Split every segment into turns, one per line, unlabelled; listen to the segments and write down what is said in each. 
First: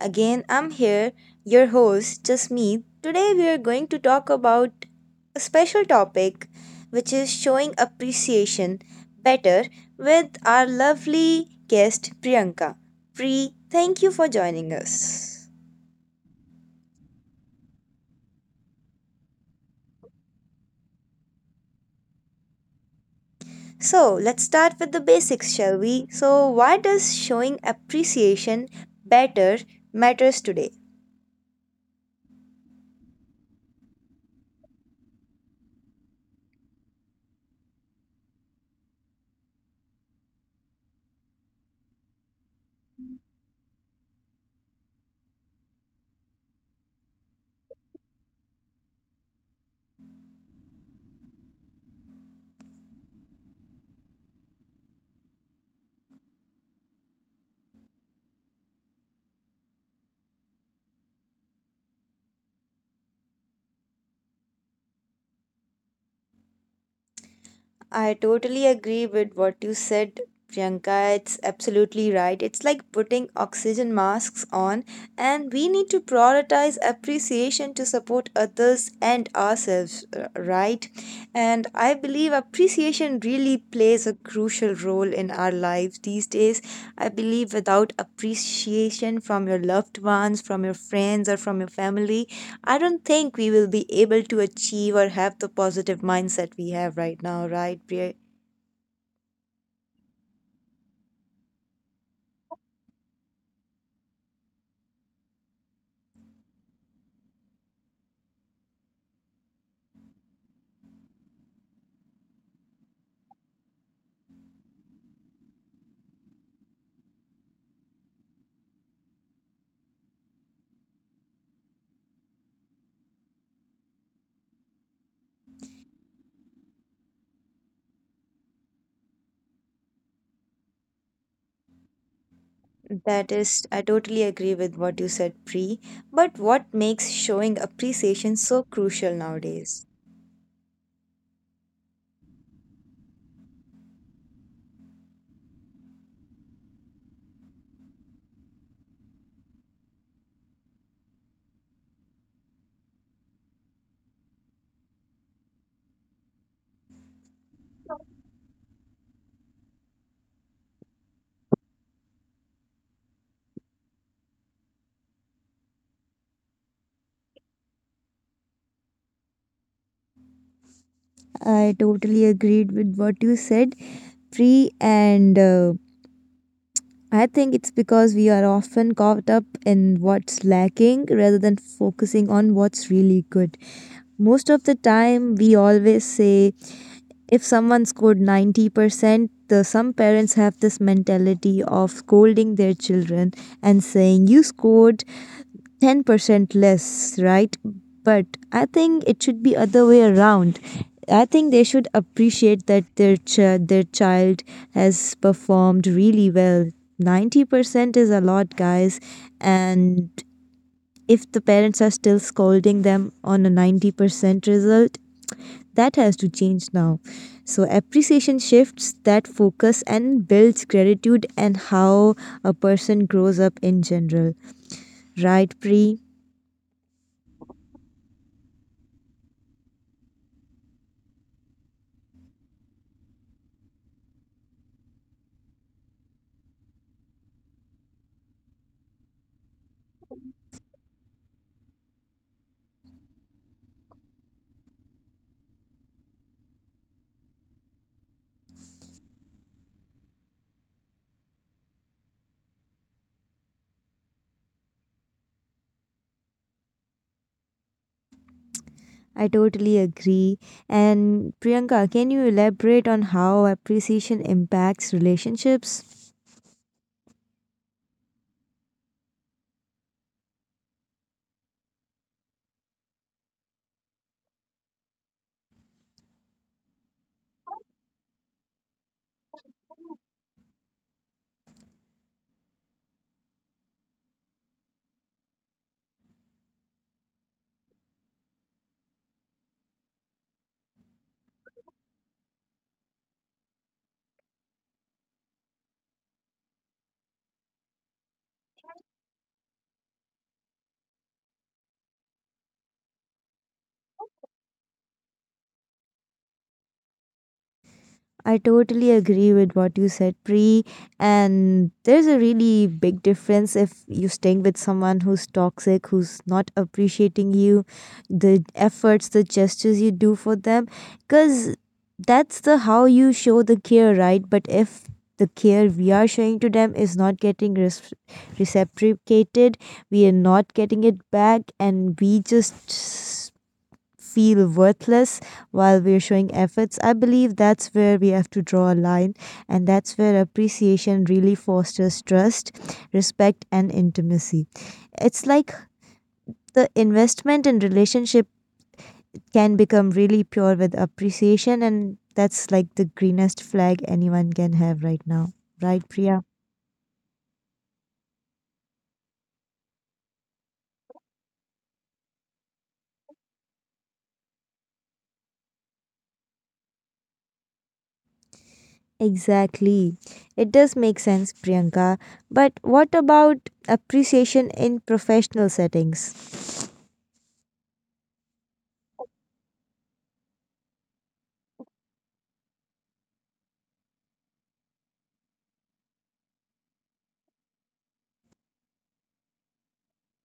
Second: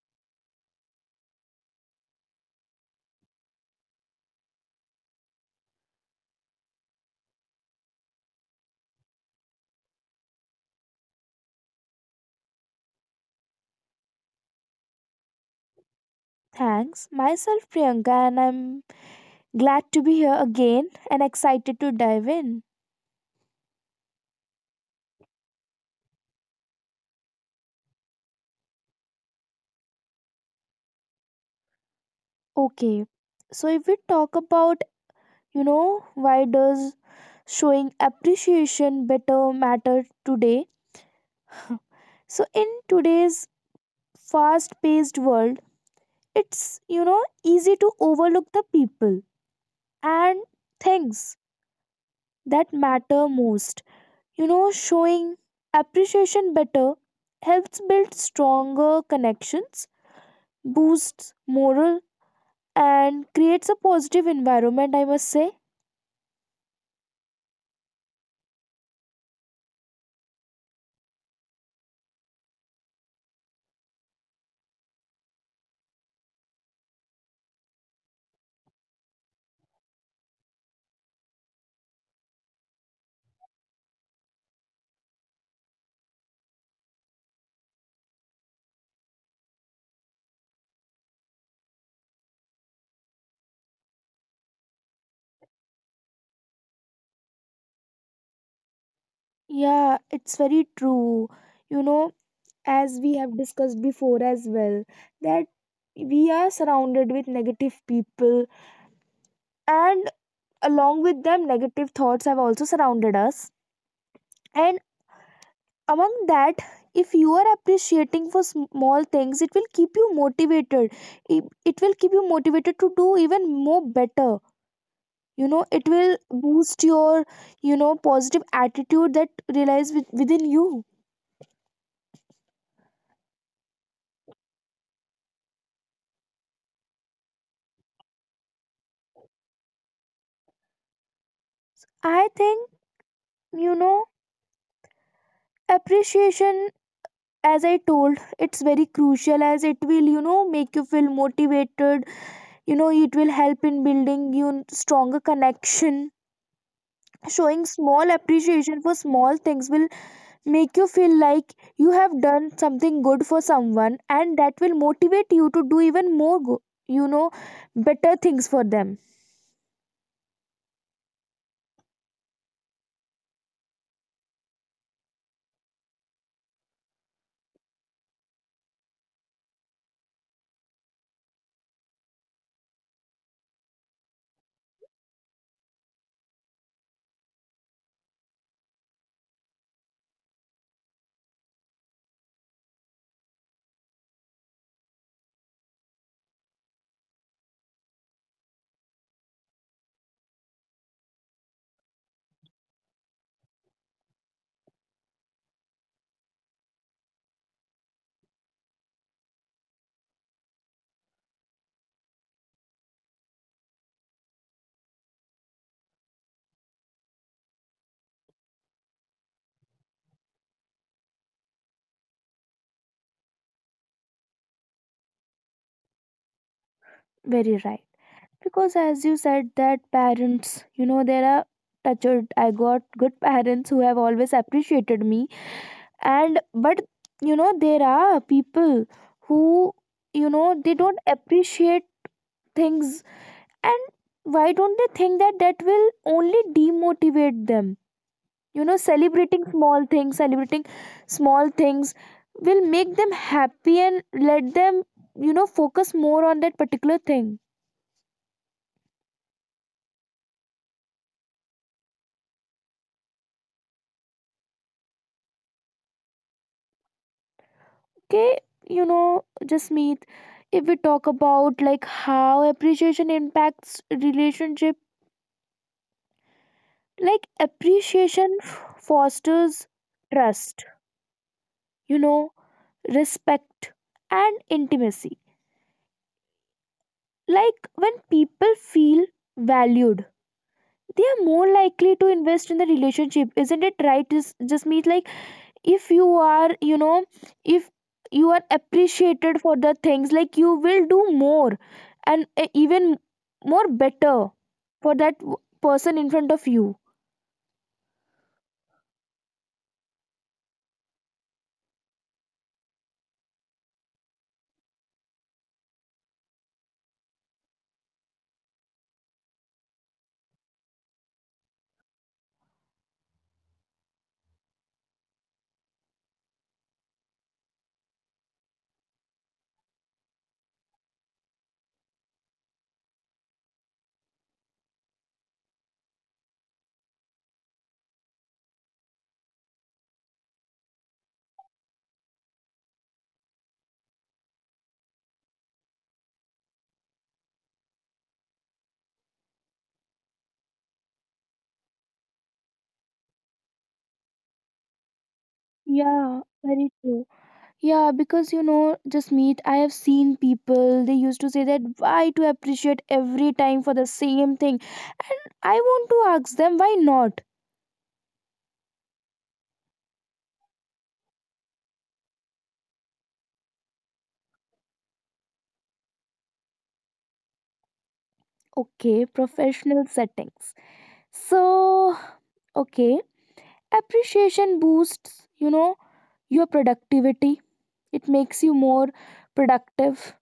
Again, I'm here, your host, Jasmeet. Today we are going to talk about a special topic which is showing appreciation better with our lovely guest Priyanka. Pri, thank you for joining us.
Thanks, myself Priyanka, and I'm glad to be here again and excited to dive in.
So, let's start with the basics, shall we? So, why does showing appreciation better matters today?
Okay, so if we talk about, why does showing appreciation better matter today? So, in today's fast paced world, it's, easy to overlook the people and things that matter most. Showing appreciation better helps build stronger connections, boosts morale, and creates a positive environment, I must say.
I totally agree with what you said, Priyanka. It's absolutely right. It's like putting oxygen masks on, and we need to prioritize appreciation to support others and ourselves. Right, and I believe appreciation really plays a crucial role in our lives these days. I believe without appreciation from your loved ones, from your friends, or from your family, I don't think we will be able to achieve or have the positive mindset we have right now, right, Priya?
Yeah, it's very true. you know as we have discussed before as well, that we are surrounded with negative people, and along with them negative thoughts have also surrounded us. And among that, if you are appreciating for small things, it will keep you motivated. It will keep you motivated to do even more better. It will boost your, positive attitude that relies with, within you.
That is, I totally agree with what you said, Pre. But what makes showing appreciation so crucial nowadays?
I think, you know appreciation, as I told, it's very crucial, as it will, make you feel motivated. It will help in building you stronger connection. Showing small appreciation for small things will make you feel like you have done something good for someone, and that will motivate you to do even more you know better things for them.
I totally agreed with what you said, Free, and I think it's because we are often caught up in what's lacking rather than focusing on what's really good. Most of the time, we always say if someone scored 90%, some parents have this mentality of scolding their children and saying, "You scored 10% less," right? But I think it should be other way around. I think they should appreciate that their their child has performed really well. 90% is a lot, guys, and if the parents are still scolding them on a 90% result, that has to change now. So appreciation shifts that focus and builds gratitude and how a person grows up in general, right, Pri?
Very right, because as you said that parents, there are touched, I got good parents who have always appreciated me. And but, there are people who, they don't appreciate things, and why don't they think that that will only demotivate them? Celebrating small things, small things will make them happy and let them, focus more on that particular thing.
I totally agree. And Priyanka, can you elaborate on how appreciation impacts relationships?
Okay, just meet if we talk about like how appreciation impacts relationship, like appreciation fosters trust, you know respect, and intimacy. Like when people feel valued, they are more likely to invest in the relationship, isn't it right, just meet like if you are, if you are appreciated for the things, like you will do more and even more better for that person in front of you.
I totally agree with what you said, Pre. And there's a really big difference if you're staying with someone who's toxic, who's not appreciating you, the efforts, the gestures you do for them, because that's the how you show the care, right? But if the care we are showing to them is not getting reciprocated, we are not getting it back, and we just feel worthless while we're showing efforts. I believe that's where we have to draw a line, and that's where appreciation really fosters trust, respect, and intimacy. It's like the investment in relationship can become really pure with appreciation, and that's like the greenest flag anyone can have right now. Right,
Yeah,
Priya?
very true. Yeah, because just meet I have seen people, they used to say that why to appreciate every time for the same thing, and I want to ask them, why not?
Exactly. It does make sense, Priyanka. But what about appreciation in professional settings?
Okay, professional settings. So, okay, appreciation boosts, your productivity. It makes you more productive.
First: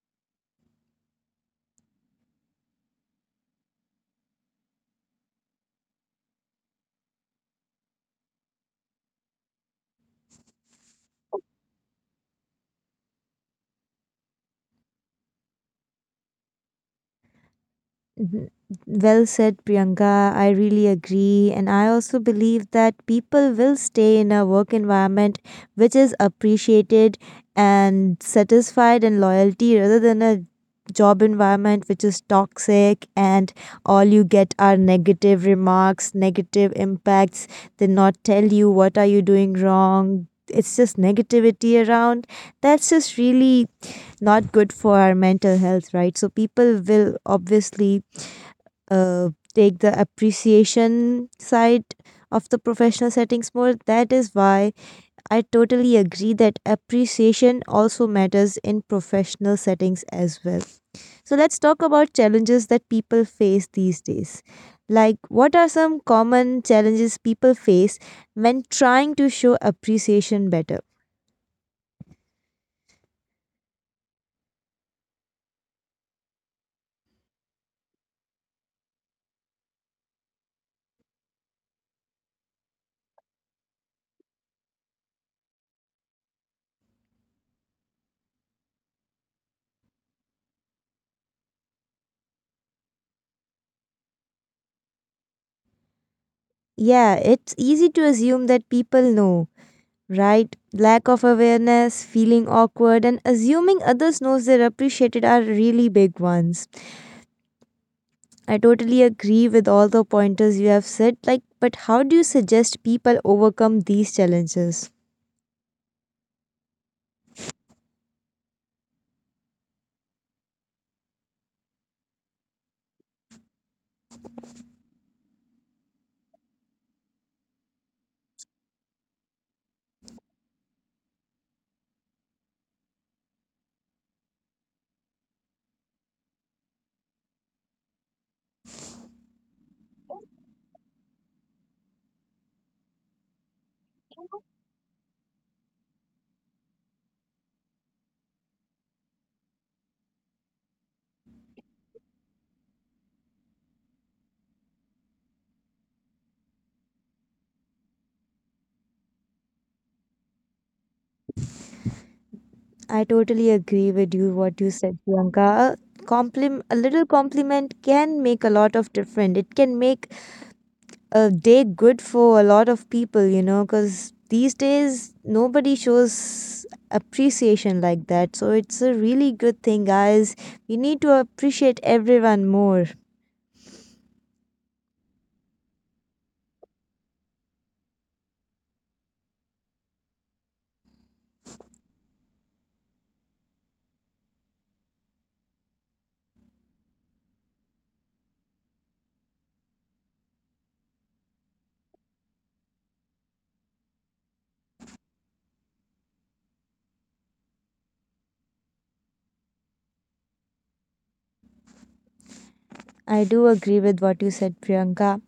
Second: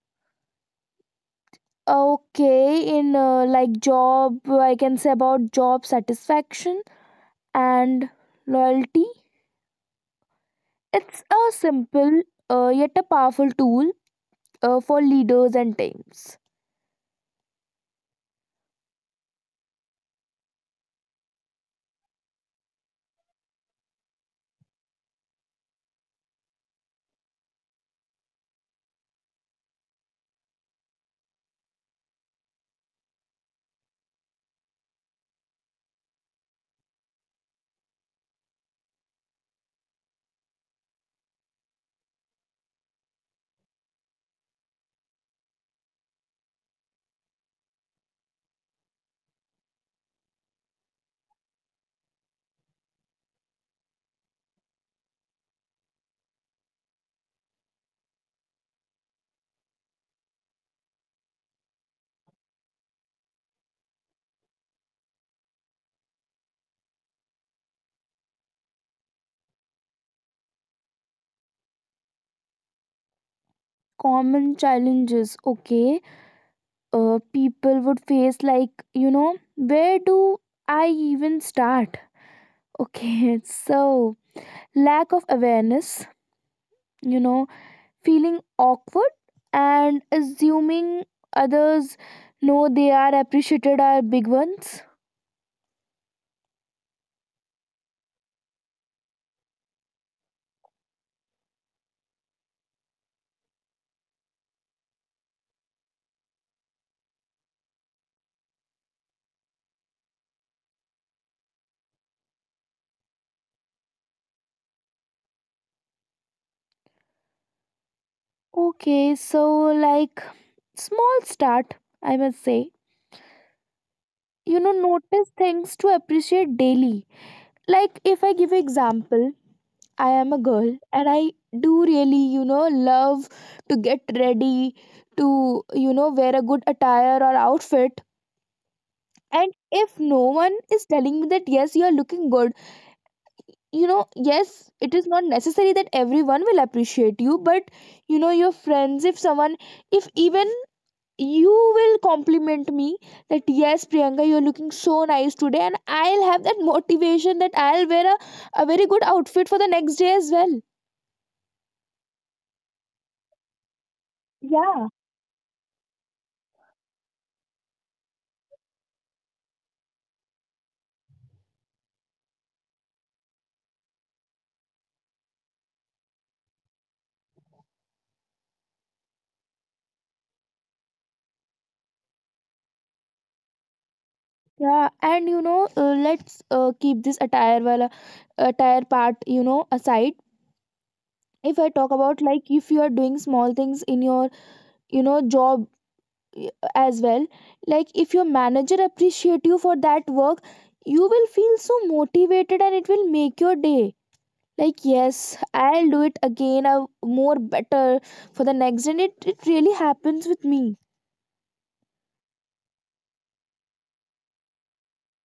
Okay, in, like job, I can say about job satisfaction and loyalty. It's a simple, yet a powerful tool, for leaders and teams.
Mhm. Well said, Priyanka. I really agree. And I also believe that people will stay in a work environment which is appreciated and satisfied and loyalty rather than a job environment which is toxic, and all you get are negative remarks, negative impacts. They not tell you what are you doing wrong. It's just negativity around. That's just really not good for our mental health, right? So people will obviously take the appreciation side of the professional settings more. That is why I totally agree that appreciation also matters in professional settings as well. So, let's talk about challenges that people face these days. Like, what are some common challenges people face when trying to show appreciation better?
Common challenges, okay. People would face, like, where do I even start? Okay, so lack of awareness, you know feeling awkward, and assuming others know they are appreciated are big ones.
Yeah, it's easy to assume that people know, right? Lack of awareness, feeling awkward, and assuming others knows they're appreciated are really big ones. I totally agree with all the pointers you have said. Like, but how do you suggest people overcome these challenges?
Okay, so like, small start, I must say. Notice things to appreciate daily. Like, if I give example, I am a girl, and I do really, love to get ready, to, wear a good attire or outfit. And if no one is telling me that yes, you are looking good, yes, it is not necessary that everyone will appreciate you, but your friends, if someone, if even you will compliment me that yes, Priyanka, you're looking so nice today, and I'll have that motivation that I'll wear a very good outfit for the next day as well.
I totally agree with you what you
Yeah,
said, Priyanka. A a little compliment can make a lot of difference. It can make a day good for a lot of people, you know, because these days nobody shows appreciation like that. So it's a really good thing, guys. We need to appreciate everyone more.
yeah and let's, keep this attire wala attire part, aside. If I talk about, like, if you are doing small things in your, job as well, like if your manager appreciate you for that work, you will feel so motivated and it will make your day. Like, yes, I'll do it again a more better for the next, and it really happens with me.
I do agree with what you said, Priyanka.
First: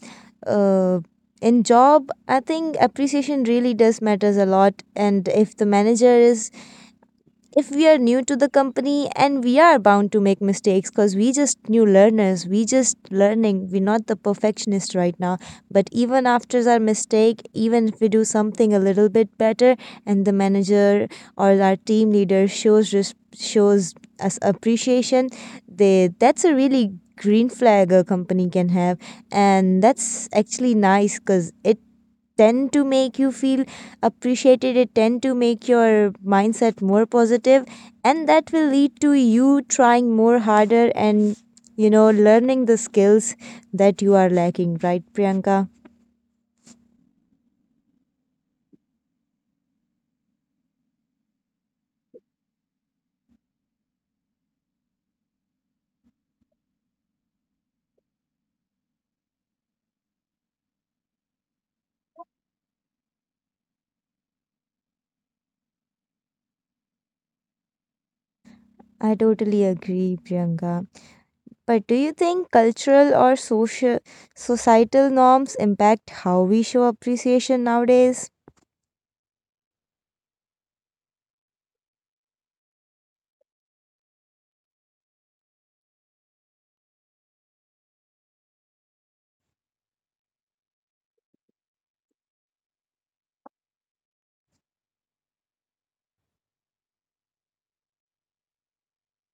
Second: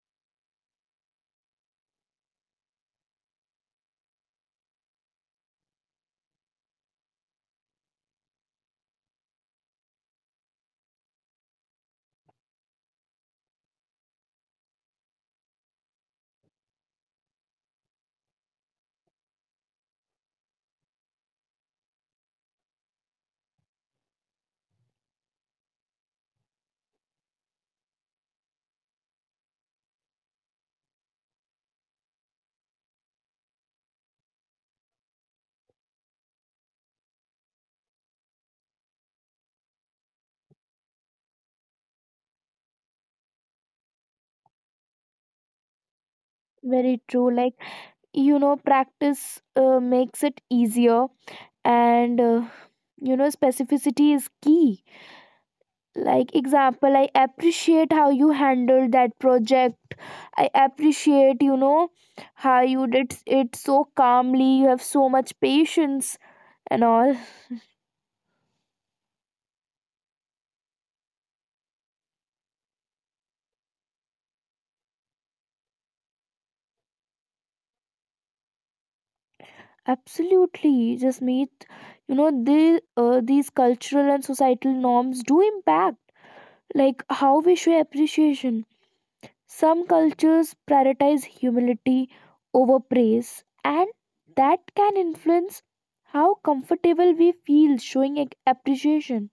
Uh, in job, I think appreciation really does matters a lot. And if the manager is, if we are new to the company and we are bound to make mistakes because we just new learners, we just learning, we're not the perfectionist right now, but even after our mistake, even if we do something a little bit better, and the manager or our team leader shows shows us appreciation, they that's a really green flag a company can have, and that's actually nice because it tend to make you feel appreciated, it tend to make your mindset more positive, and that will lead to you trying more harder and, you know, learning the skills that you are lacking, right, Priyanka?
Very true. Like, practice, makes it easier, and specificity is key. Like, example, I appreciate how you handled that project. I appreciate, how you did it so calmly. You have so much patience and all.
I totally agree, Priyanka. But do you think cultural or social, societal norms impact how we show appreciation nowadays?
Absolutely, just meet the, these cultural and societal norms do impact like how we show appreciation. Some cultures prioritize humility over praise, and that can influence how comfortable we feel showing appreciation.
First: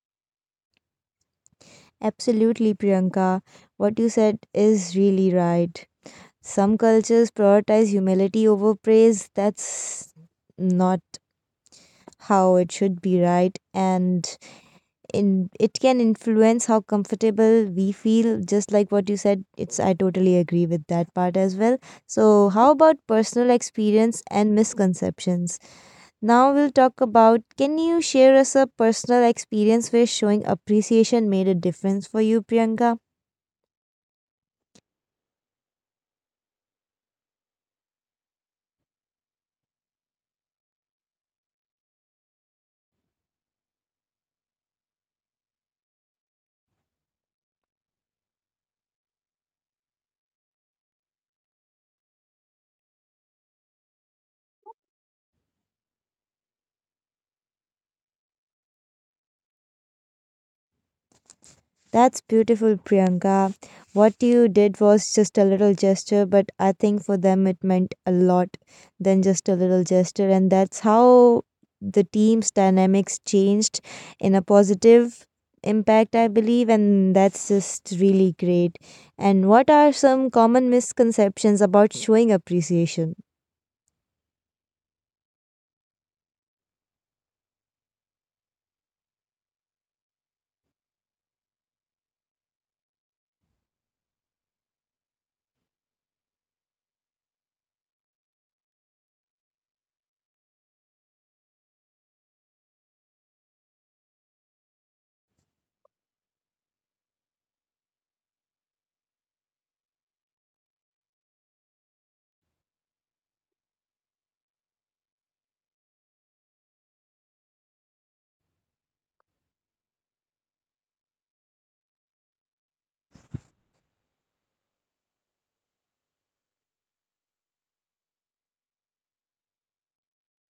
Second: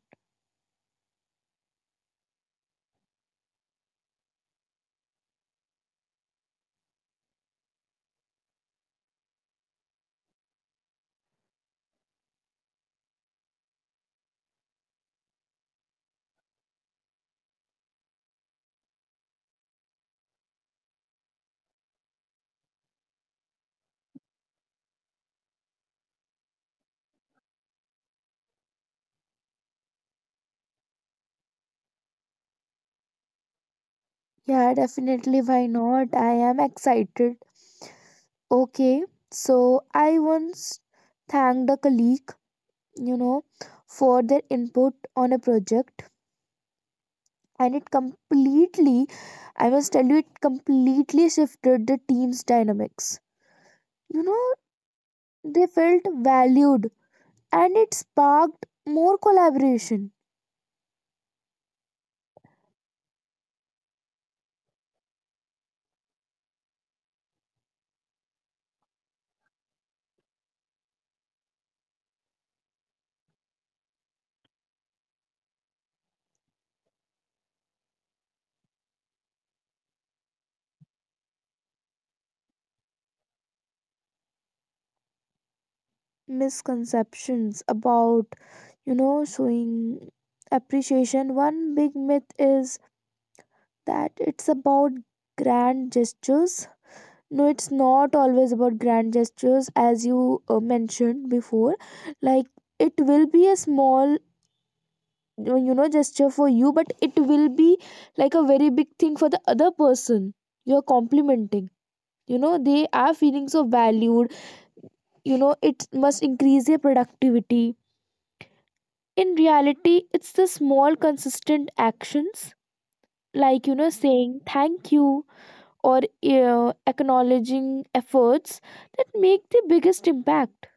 Absolutely, Priyanka. What you said is really right. Some cultures prioritize humility over praise. That's not how it should be, right? And in, it can influence how comfortable we feel. Just like what you said, it's, I totally agree with that part as well. So, how about personal experience and misconceptions? Now we'll talk about. Can you share us a personal experience where showing appreciation made a difference for you, Priyanka?
Yeah, definitely. Why not? I am excited. Okay, so I once thanked a colleague, you know, for their input on a project, and it completely, I must tell you, it completely shifted the team's dynamics. You know, they felt valued, and it sparked more collaboration.
That's beautiful, Priyanka. What you did was just a little gesture, but I think for them it meant a lot than just a little gesture. And that's how the team's dynamics changed in a positive impact, I believe. And that's just really great. And what are some common misconceptions about showing appreciation?
Misconceptions about, showing appreciation. One big myth is that it's about grand gestures. No, it's not always about grand gestures, as you mentioned before. Like, it will be a small, gesture for you, but it will be like a very big thing for the other person you're complimenting. They are feeling so valued. It must increase their productivity. In reality, it's the small, consistent actions, like, saying thank you or acknowledging efforts, that make the biggest impact.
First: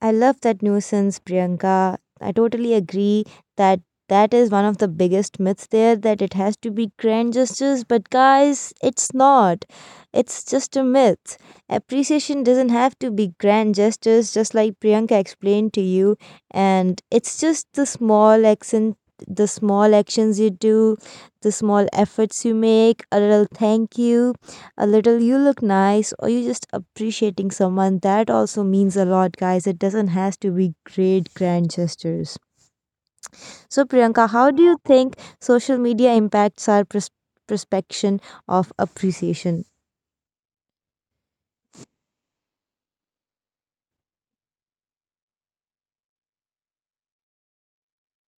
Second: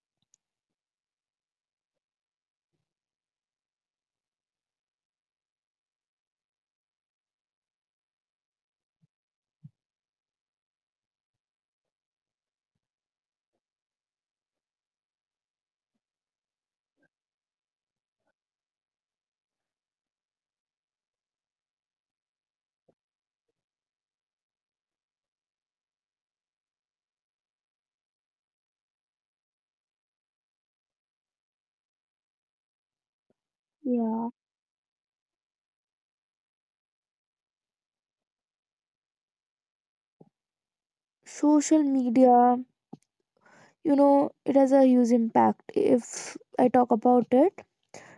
I love that nuisance, Priyanka. I totally agree that that is one of the biggest myths there, that it has to be grand gestures, but guys, it's not. It's just a myth. Appreciation doesn't have to be grand gestures, just like Priyanka explained to you, and it's just the small accent. The small actions you do, the small efforts you make, a little thank you, a little you look nice, or you just appreciating someone, that also means a lot, guys. It doesn't has to be great grand gestures. So Priyanka, how
Yeah,
do you think social media impacts our perception of appreciation?
social media, it has a huge impact if I talk about it.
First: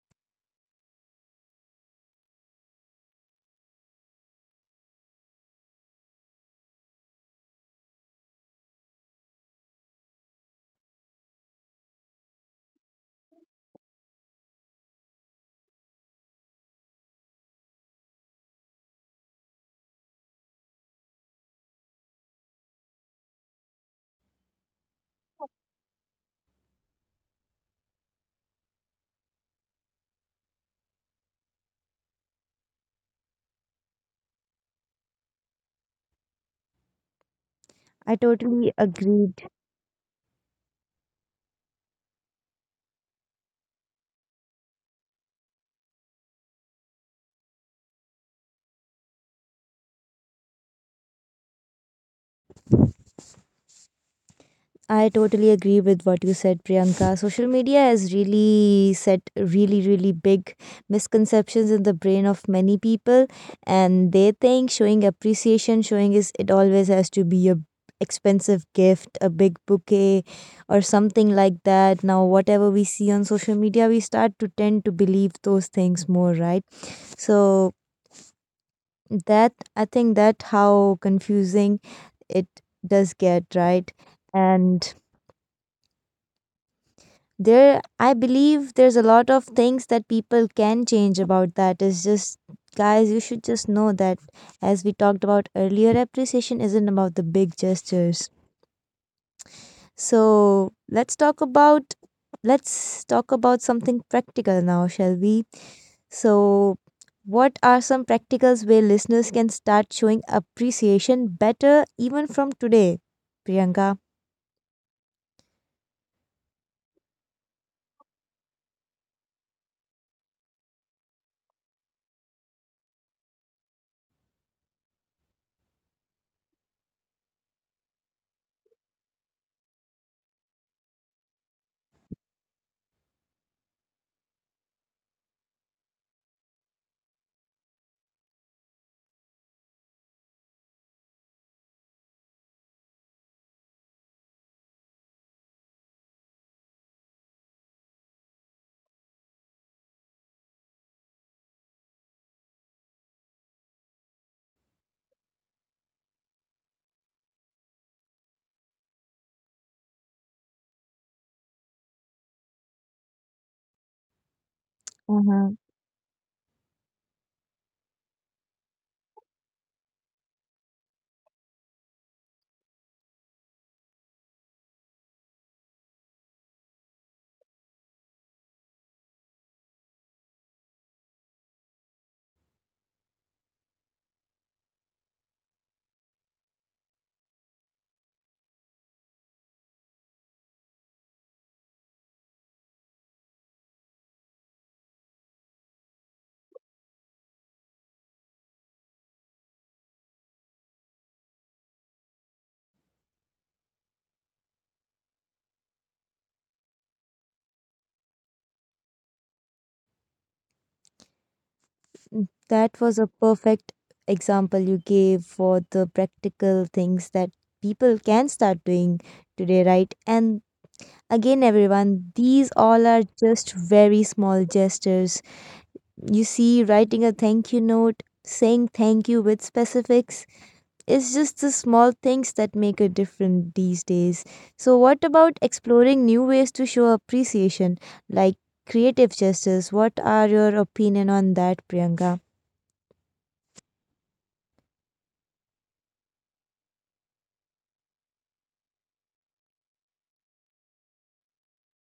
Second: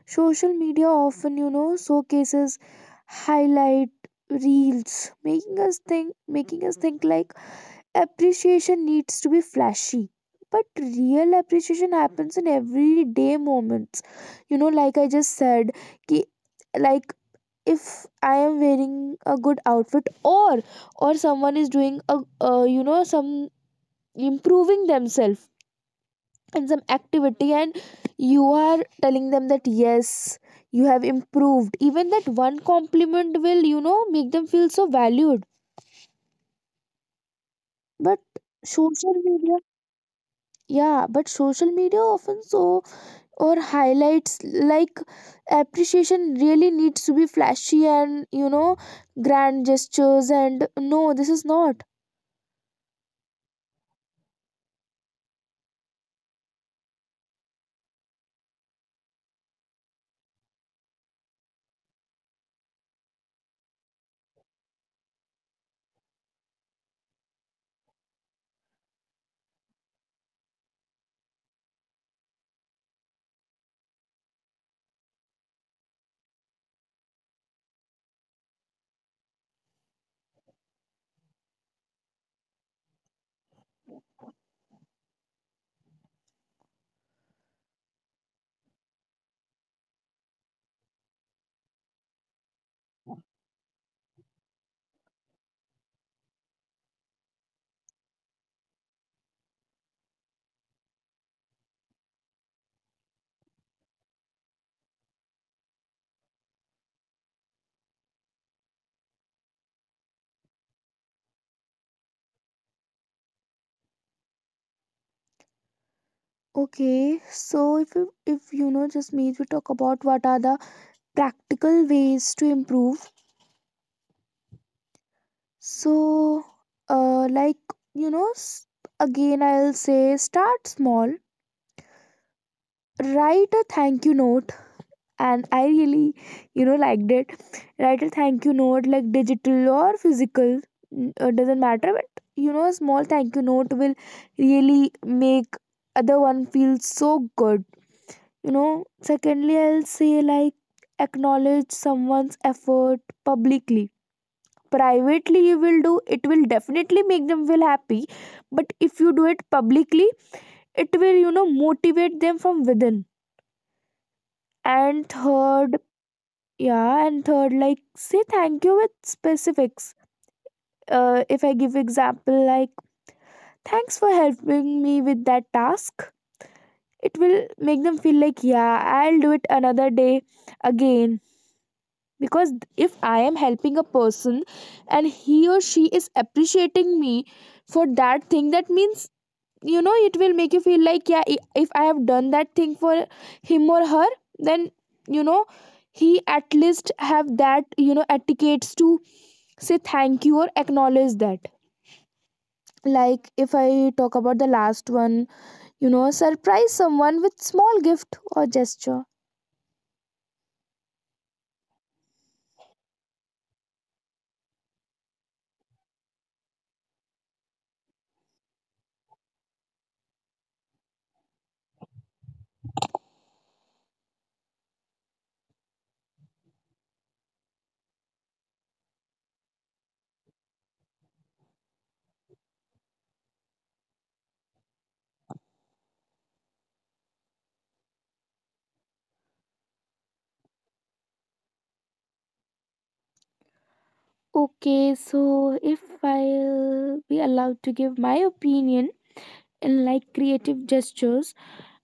Social media often, showcases highlight reels, making us think like appreciation needs to be flashy. But real appreciation happens in everyday moments. Like I just said, ki, like if I am wearing a good outfit, or someone is doing a, some improving themselves in some activity, and you are telling them that yes, you have improved, even that one compliment will, make them feel so valued.
i
But
totally
social
agree
media, yeah, but social media often so or highlights like appreciation really needs to be flashy and, grand gestures, and no, this is not.
I totally agree with what you said, Priyanka. Social media has really set really, really big misconceptions in the brain of many people, and they think showing appreciation, showing is, it always has to be a expensive gift, a big bouquet, or something like that. Now, whatever we see on social media, we start to tend to believe those things more, right? So that, I think that, how confusing it does get, right? And there, I believe there's a lot of things that people can change about that. It's just, guys, you should just know that, as we talked about earlier, appreciation isn't about the big gestures. So let's talk about something practical now, shall we? So, what are some practicals where listeners can start showing appreciation better even from today, Priyanka?
Okay, so if you- if just maybe talk about what are the practical ways to improve. So, like, you know, s- again I'll say, start small. Write a thank you note, and I really, liked it. Write a thank you note, like digital or physical, doesn't matter. But, a small thank you note will really make other one feel so good. Secondly, I'll say, like, acknowledge someone's effort publicly. Privately you will do, it will definitely make them feel happy, but if you do it publicly, it will, motivate them from within. And
Uh huh.
third, yeah, and third, like, say thank you with specifics. If I give example, like, thanks for helping me with that task, it will make them feel like, yeah, I'll do it another day again. Because if I am helping a person, and he or she is appreciating me for that thing, that means, it will make you feel like, yeah, I- if I have done that thing for him or her, then, you know he at least have that, etiquettes to say thank you or acknowledge that. Like, if I talk about the last one, surprise someone with small gift or gesture.
Mm, that was a perfect example you gave for the practical things that people can start doing today, right? And again, everyone, these all are just very small gestures. You see, writing a thank you note, saying thank you with specifics, it's just the small things that make a difference these days. So, what about exploring new ways to show appreciation, like creative gestures? What are your opinion on that, Priyanka?
Okay, so if I'll be allowed to give my opinion, like, creative gestures,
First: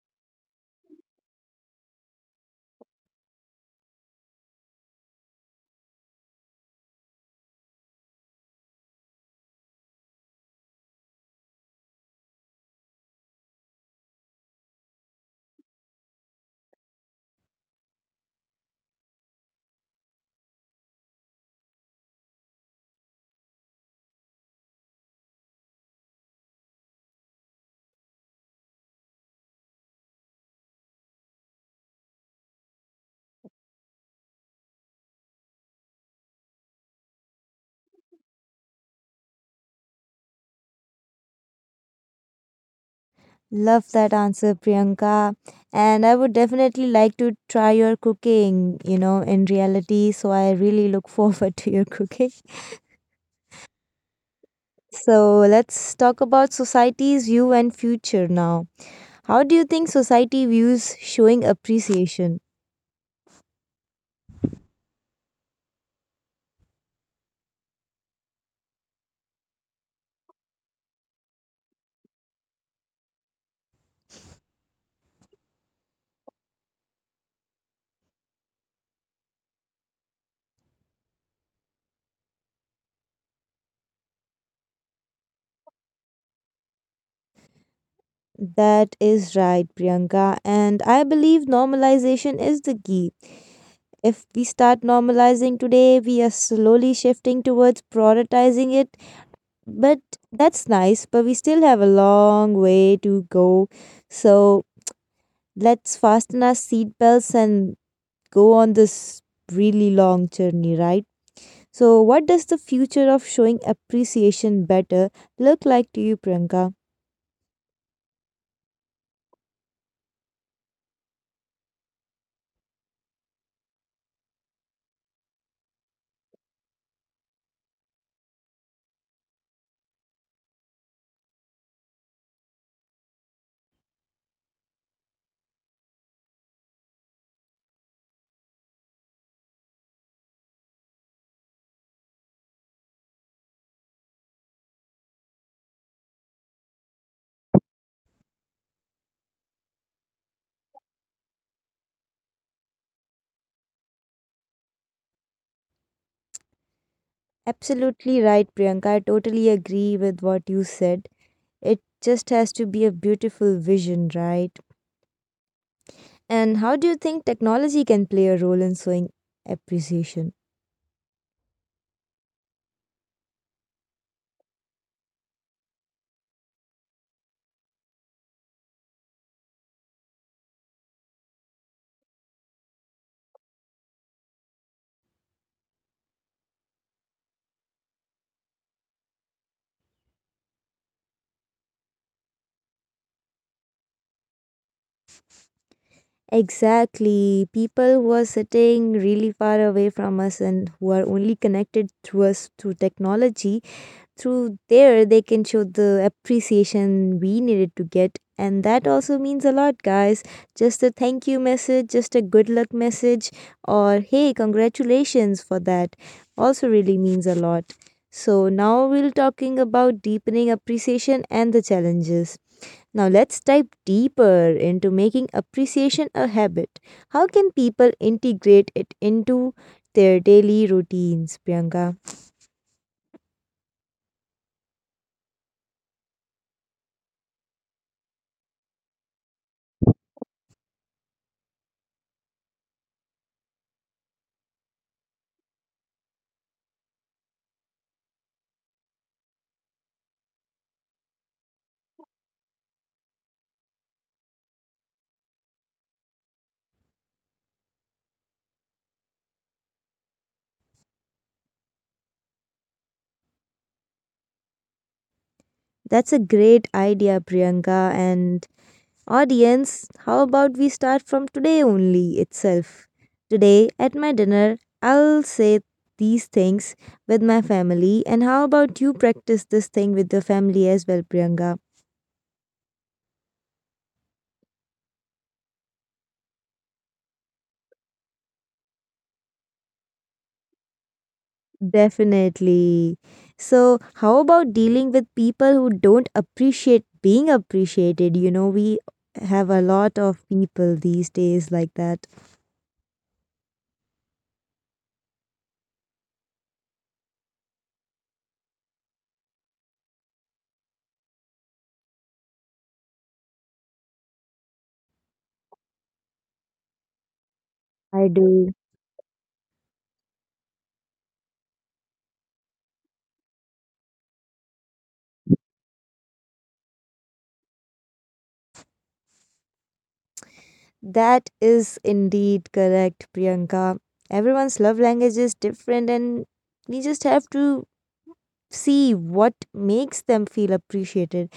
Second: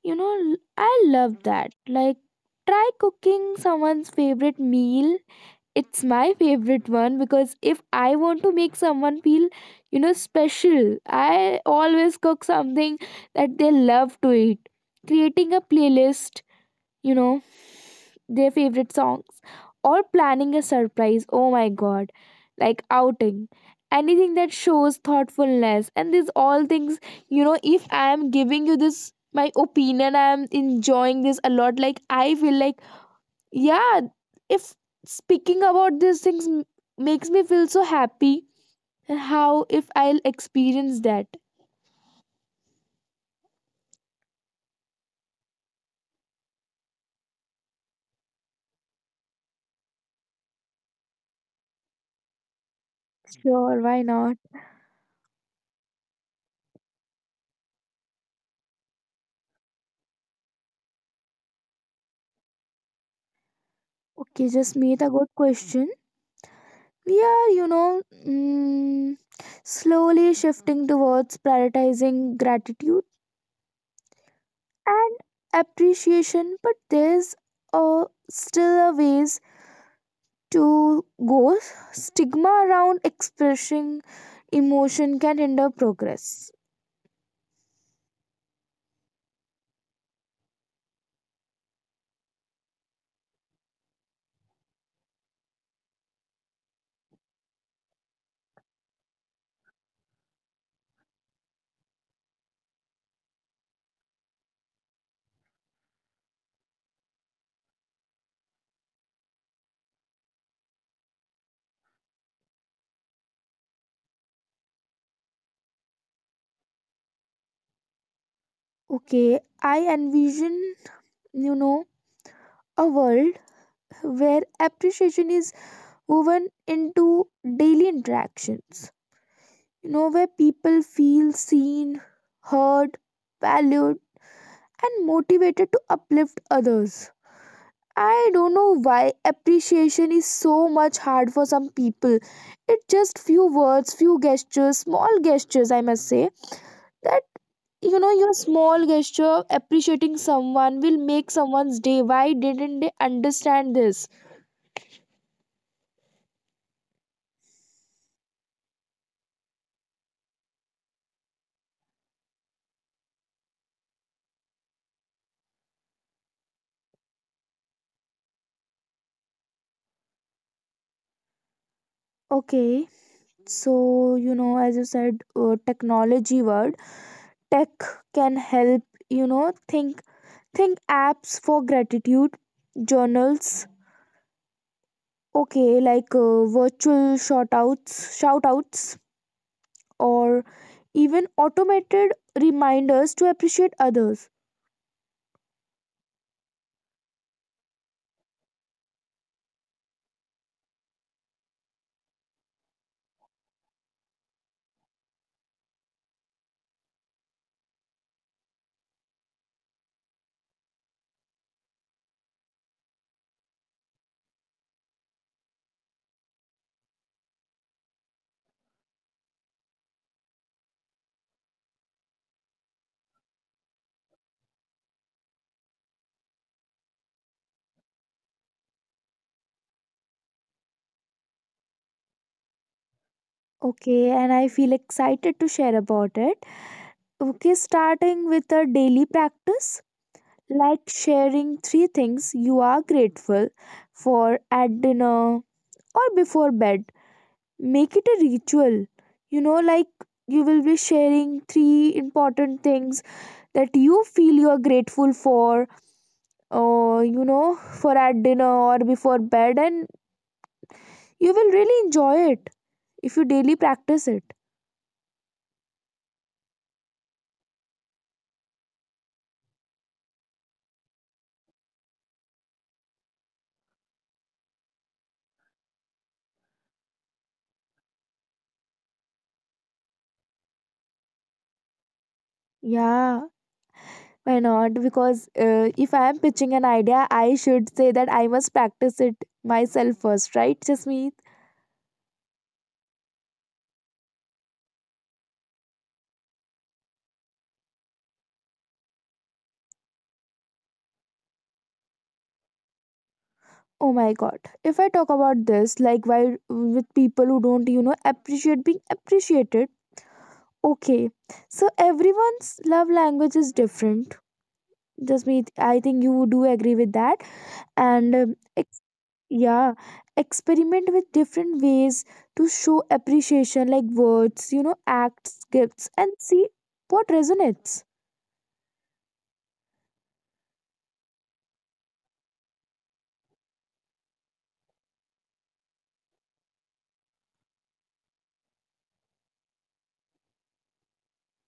I love that. Like, try cooking someone's favorite meal. It's my favorite one, because if I want to make someone feel, special, I always cook something that they love to eat. Creating a playlist, you know their favorite songs, or planning a surprise, oh my god, like outing. Anything that shows thoughtfulness. And these all things, if I am giving you this my opinion, I am enjoying this a lot. Like, I feel like, yeah, if speaking about these things makes me feel so happy, and how if I'll experience that.
Love that answer, Priyanka. And I would definitely like to try your cooking, you know, in reality. So I really look forward to your cooking.
Sure, why not?
So let's talk about society's view and future now. How do you think society views showing appreciation?
Okay, just made a good question. We are, slowly shifting towards prioritizing gratitude and appreciation, but there's, uh, still a ways to go. Stigma around expressing emotion can hinder progress.
That is right, Priyanka. And I believe normalization is the key. If we start normalizing today, we are slowly shifting towards prioritizing it. But that's nice, but we still have a long way to go. So let's fasten our seatbelts and go on this really long journey, right? So, what does the future of showing appreciation better look like to you, Priyanka?
Okay, I envision, you know a world where appreciation is woven into daily interactions, where people feel seen, heard, valued, and motivated to uplift others. I don't know why appreciation is so much hard for some people. It's just few words, few gestures, small gestures, I must say, that, your small gesture of appreciating someone will make someone's day. Why didn't they understand this?
Absolutely right, Priyanka. I totally agree with what you said. It just has to be a beautiful vision, right? And how do you think technology can play a role in showing appreciation?
Okay, so, as you said, technology word, tech can help, you know think think apps for gratitude journals. Okay, like, virtual shout outs, or even automated reminders to appreciate others.
Exactly. People who are sitting really far away from us and who are only connected through us through technology, through there they can show the appreciation we needed to get. And that also means a lot, guys. Just a thank you message, just a good luck message, or hey, congratulations for that also really means a lot. So now we're talking about deepening appreciation and the challenges. Now let's dive deeper into making appreciation a habit. How can people integrate it into their daily routines, Priyanka?
Okay, and I feel excited to share about it. Okay, starting with a daily practice, like sharing three things you are grateful for at dinner or before bed. Make it a ritual. Like, you will be sharing three important things that you feel you are grateful for, for at dinner or before bed, and you will really enjoy it if you daily practice it.
That's a great idea, Priyanka, and audience, how about we start from today only itself? Today at my dinner, I'll say these things with my family, and how about you practice this thing with your family as well, Priyanka?
Yeah, why not, because, if I am pitching an idea, I should say that I must practice it myself first, right, Jasmeet?
Definitely. So, how about dealing with people who don't appreciate being appreciated? We have a lot of people these days like that.
Oh my god, if I talk about this, like, why, with people who don't, appreciate being appreciated. Okay, so everyone's love language is different. Jasmeet, I think you do agree with that, and
I do.
yeah, experiment with different ways to show appreciation, like words, acts, gifts, and see what resonates.
That is indeed correct, Priyanka. Everyone's love language is different, and we just have to see what makes them feel appreciated.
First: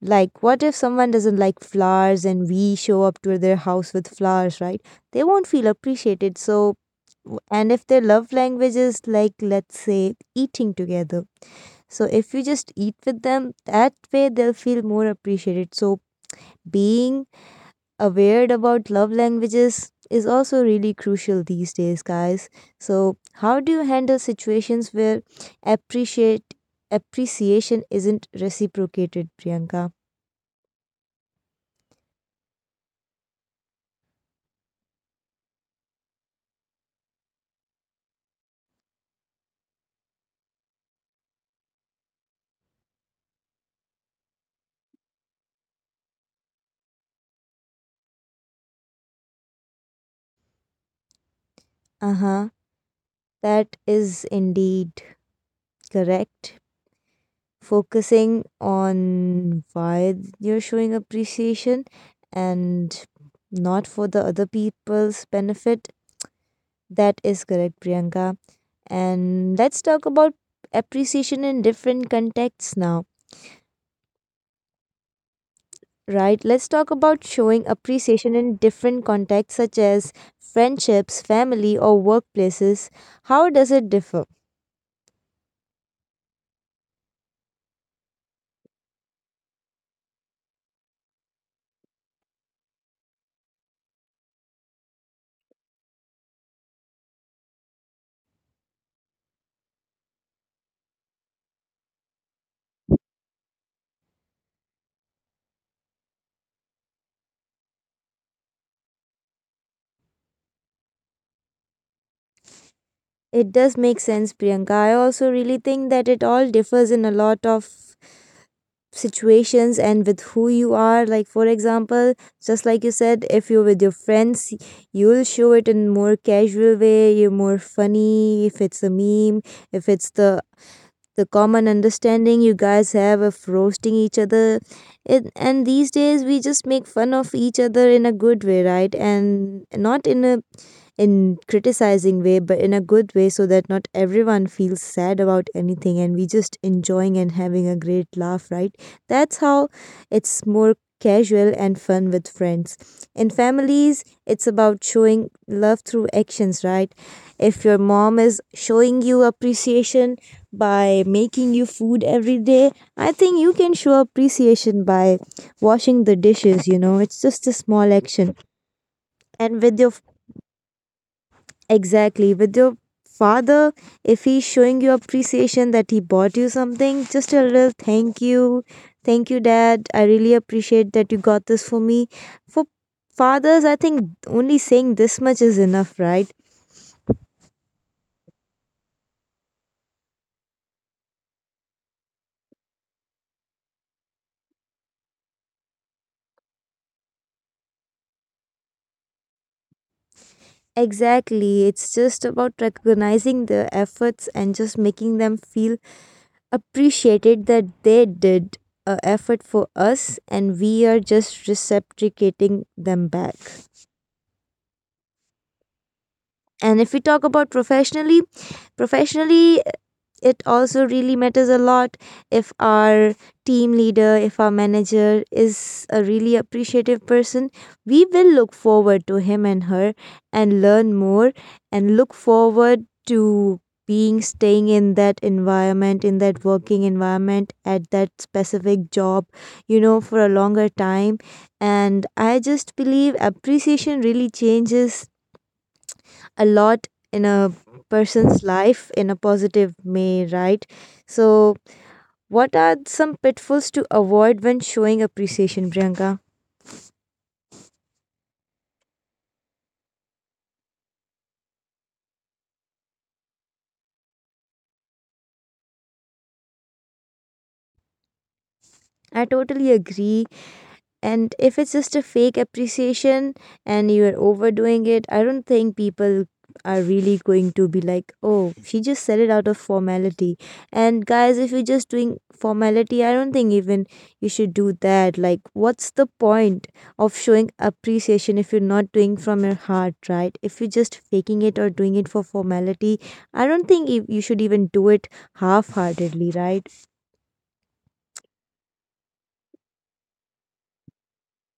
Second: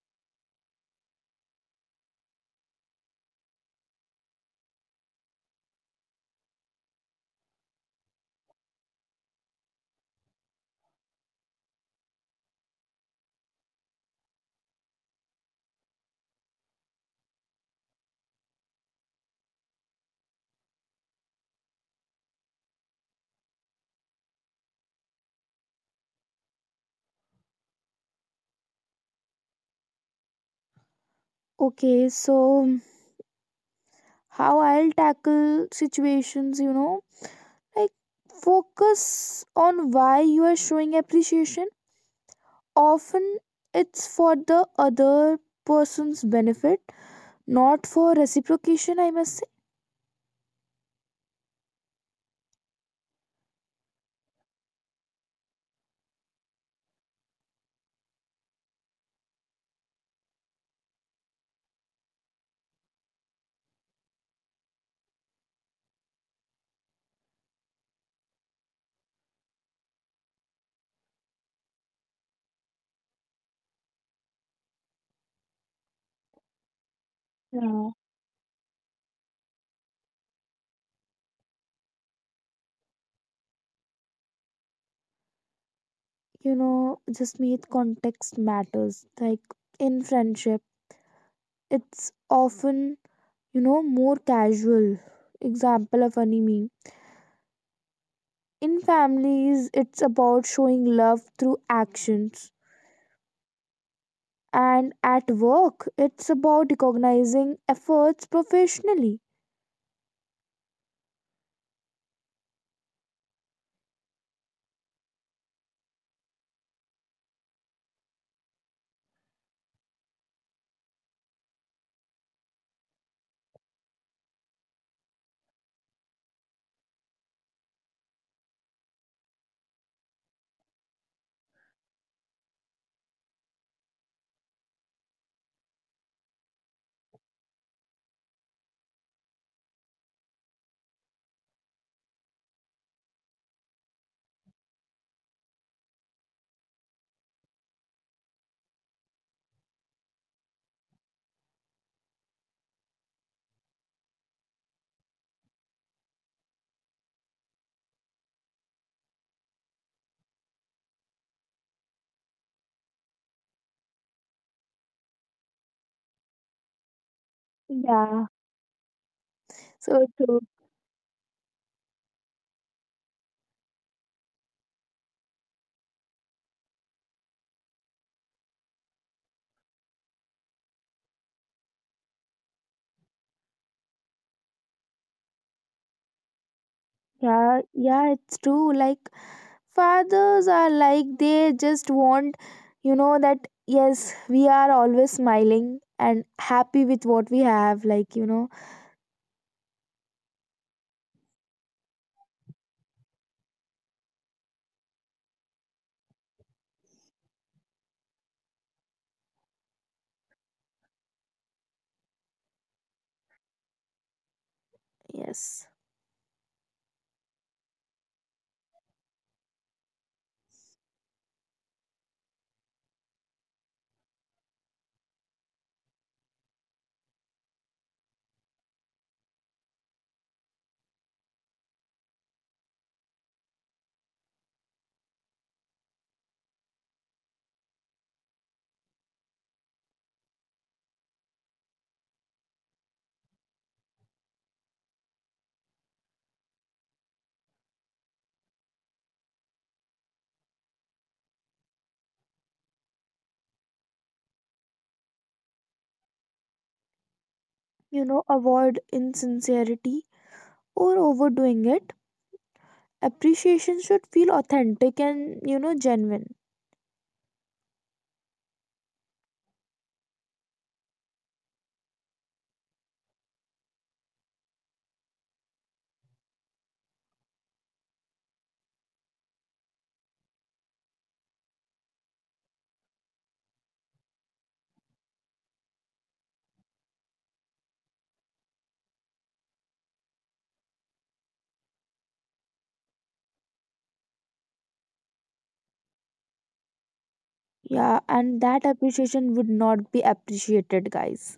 Like, what if someone doesn't like flowers and we show up to their house with flowers, right? They won't feel appreciated. So, and if their love language is like, let's say, eating together. So, if you just eat with them, that way they'll feel more appreciated. So, being aware about love languages is also really crucial these days, guys. So, how do you handle situations where appreciate appreciation isn't reciprocated, Priyanka?
Okay, so um, how I'll tackle situations, like, focus on why you are showing appreciation. Often, it's for the other person's benefit, not for reciprocation, I must say.
Uh huh. That is indeed correct. Focusing on why you're showing appreciation and not for the other people's benefit. That is correct, Priyanka. And let's talk about appreciation in different contexts now, right? Let's talk about showing
Yeah.
appreciation in different contexts, such as friendships, family, or workplaces. How does it differ?
Just meet context matters. Like, in friendship, it's often, more casual. Example of funny meme. In families, it's about showing love through actions. And at work, it's about recognizing efforts professionally.
It does make sense, Priyanka. I also really think that it all differs in a lot of situations and with who you are, like for example, just like you said, if you're with your friends, you'll show it in more casual way, you're more funny if it's a meme, if it's the common understanding you guys have of roasting each other it, and these days we just make fun of each other in a good way, right, and not in a in criticizing way, but in a good way, so that not everyone feels sad about anything, and we just enjoying and having a great laugh, right? That's how it's more casual and fun with friends. In families, it's about showing love through actions, right? If your mom is showing you appreciation by making you food every day, I think you can show appreciation by washing the dishes. It's just a small action.
Yeah.
And with your
So true.
Exactly. With your father, if he's showing you appreciation that he bought you something, just a little thank you. Thank you, Dad. I really appreciate that you got this for me. For fathers, I think only saying this much is enough, right?
Yeah, yeah, it's true. Like, fathers are like, they just want, that yes, we are always smiling and happy with what we have. Like,
Exactly. It's just about recognizing the efforts and just making them feel appreciated that they did a effort for us, and we are just reciprocating them back.
yes.
And if we talk about professionally, professionally it also really matters a lot. If our manager is a really appreciative person, we will look forward to him and her, and learn more, and look forward to being staying in that environment, in that working environment, at that specific job, for a longer time. And I just believe appreciation really changes a lot in a person's life in a positive way, right? So, what are some pitfalls to avoid when showing appreciation, Priyanka?
Avoid insincerity or overdoing it. Appreciation should feel authentic and, genuine.
I totally agree, and if it's just a fake appreciation and you're overdoing it, I don't think people are really going to be like, oh, she just said it out of formality. And guys, if you're just doing formality, I don't think even you should do that. Like, what's the point of showing appreciation if you're not doing from your heart, right? If you're just faking it or doing it for formality, I don't think you should even do it half-heartedly, right?
Yeah, and that appreciation would not be appreciated, guys.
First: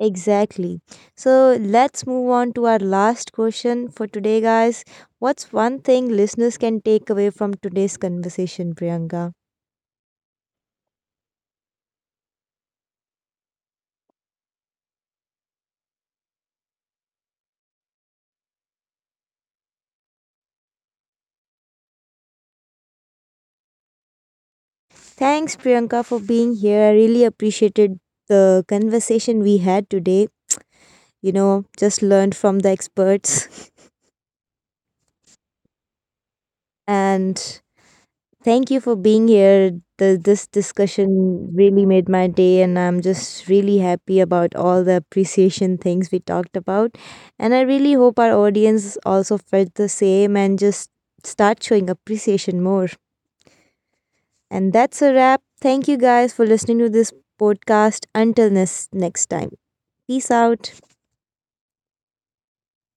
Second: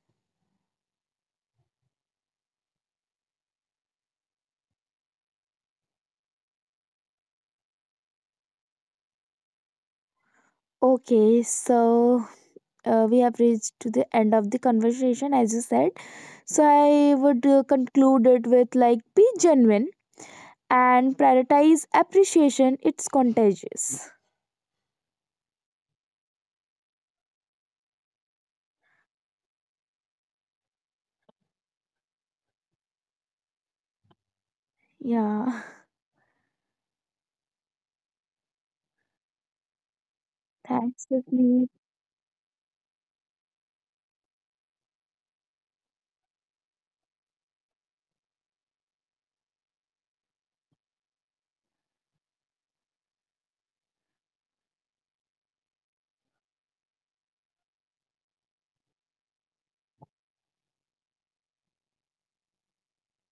Exactly. So let's move on to our last question for today, guys. What's one thing listeners can take away from today's conversation, Priyanka?
Okay, so, we have reached to the end of the conversation, as you said. So I would, conclude it with, like, be genuine and prioritize appreciation. It's contagious.
Thanks, Priyanka, for being here. I really appreciated the conversation we had today. Just learned from the experts.
Yeah,
And thank you for being here. This
thanks
discussion
for
really made my day, and I'm just really happy about all the appreciation things we talked about. And I really hope our audience also felt the same and just start showing appreciation more. And that's a wrap. Thank you guys for listening to this podcast. Until this next time, peace out.